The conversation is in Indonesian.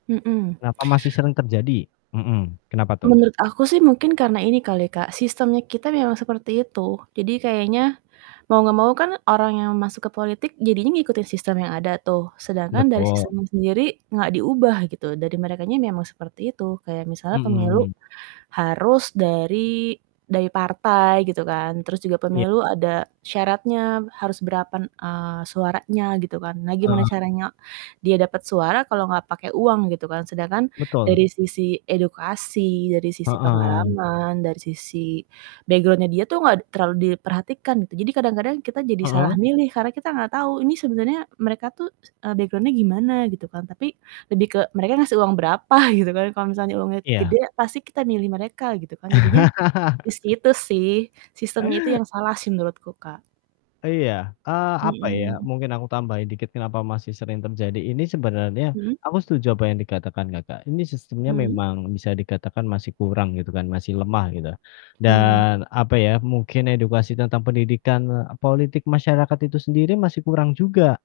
Mhm. Kenapa masih sering terjadi? Mhm, kenapa tuh? Menurut aku sih, mungkin karena ini kali, Kak, sistemnya kita memang seperti itu. Jadi kayaknya mau nggak mau kan, orang yang masuk ke politik jadinya ngikutin sistem yang ada tuh, sedangkan dari Betul. sistemnya sendiri enggak diubah, gitu, dari merekanya memang seperti itu. Kayak misalnya pemilu Mhm. harus dari dari partai, gitu kan, terus juga Iya. pemilu ada syaratnya harus berapan eee, suaranya, gitu kan. Nah, gimana Heeh. caranya dia dapat suara, kalau enggak pakai uang, gitu kan, sedangkan Betul. dari sisi edukasi, dari sisi Heeh. pengalaman, dari sisi background-nya, dia tuh enggak terlalu diperhatikan, gitu. Jadi kadang-kadang, kita jadi Heeh? salah milih, karena kita enggak tahu ini sebenarnya mereka tuh, eee, background-nya gimana, gitu kan, tapi lebih ke mereka ngasih uang berapa, gitu kan. Kalau misalnya uangnya Iya. gede, pasti kita milih mereka, gitu kan. Jadinya di situ sih, sistemnya itu yang salah sih, menurutku, Kak. Iya, eee, apa ya, Mhm. mungkin aku tambahin dikit kenapa masih sering terjadi, ini sebenarnya Mhm. aku setuju apa yang dikatakan Kakak, ini sistemnya Mhm. memang bisa dikatakan masih kurang, gitu kan, masih lemah, gitu. Mhm. Dan, apa ya, mungkin edukasi tentang pendidikan politik masyarakat itu sendiri masih kurang juga.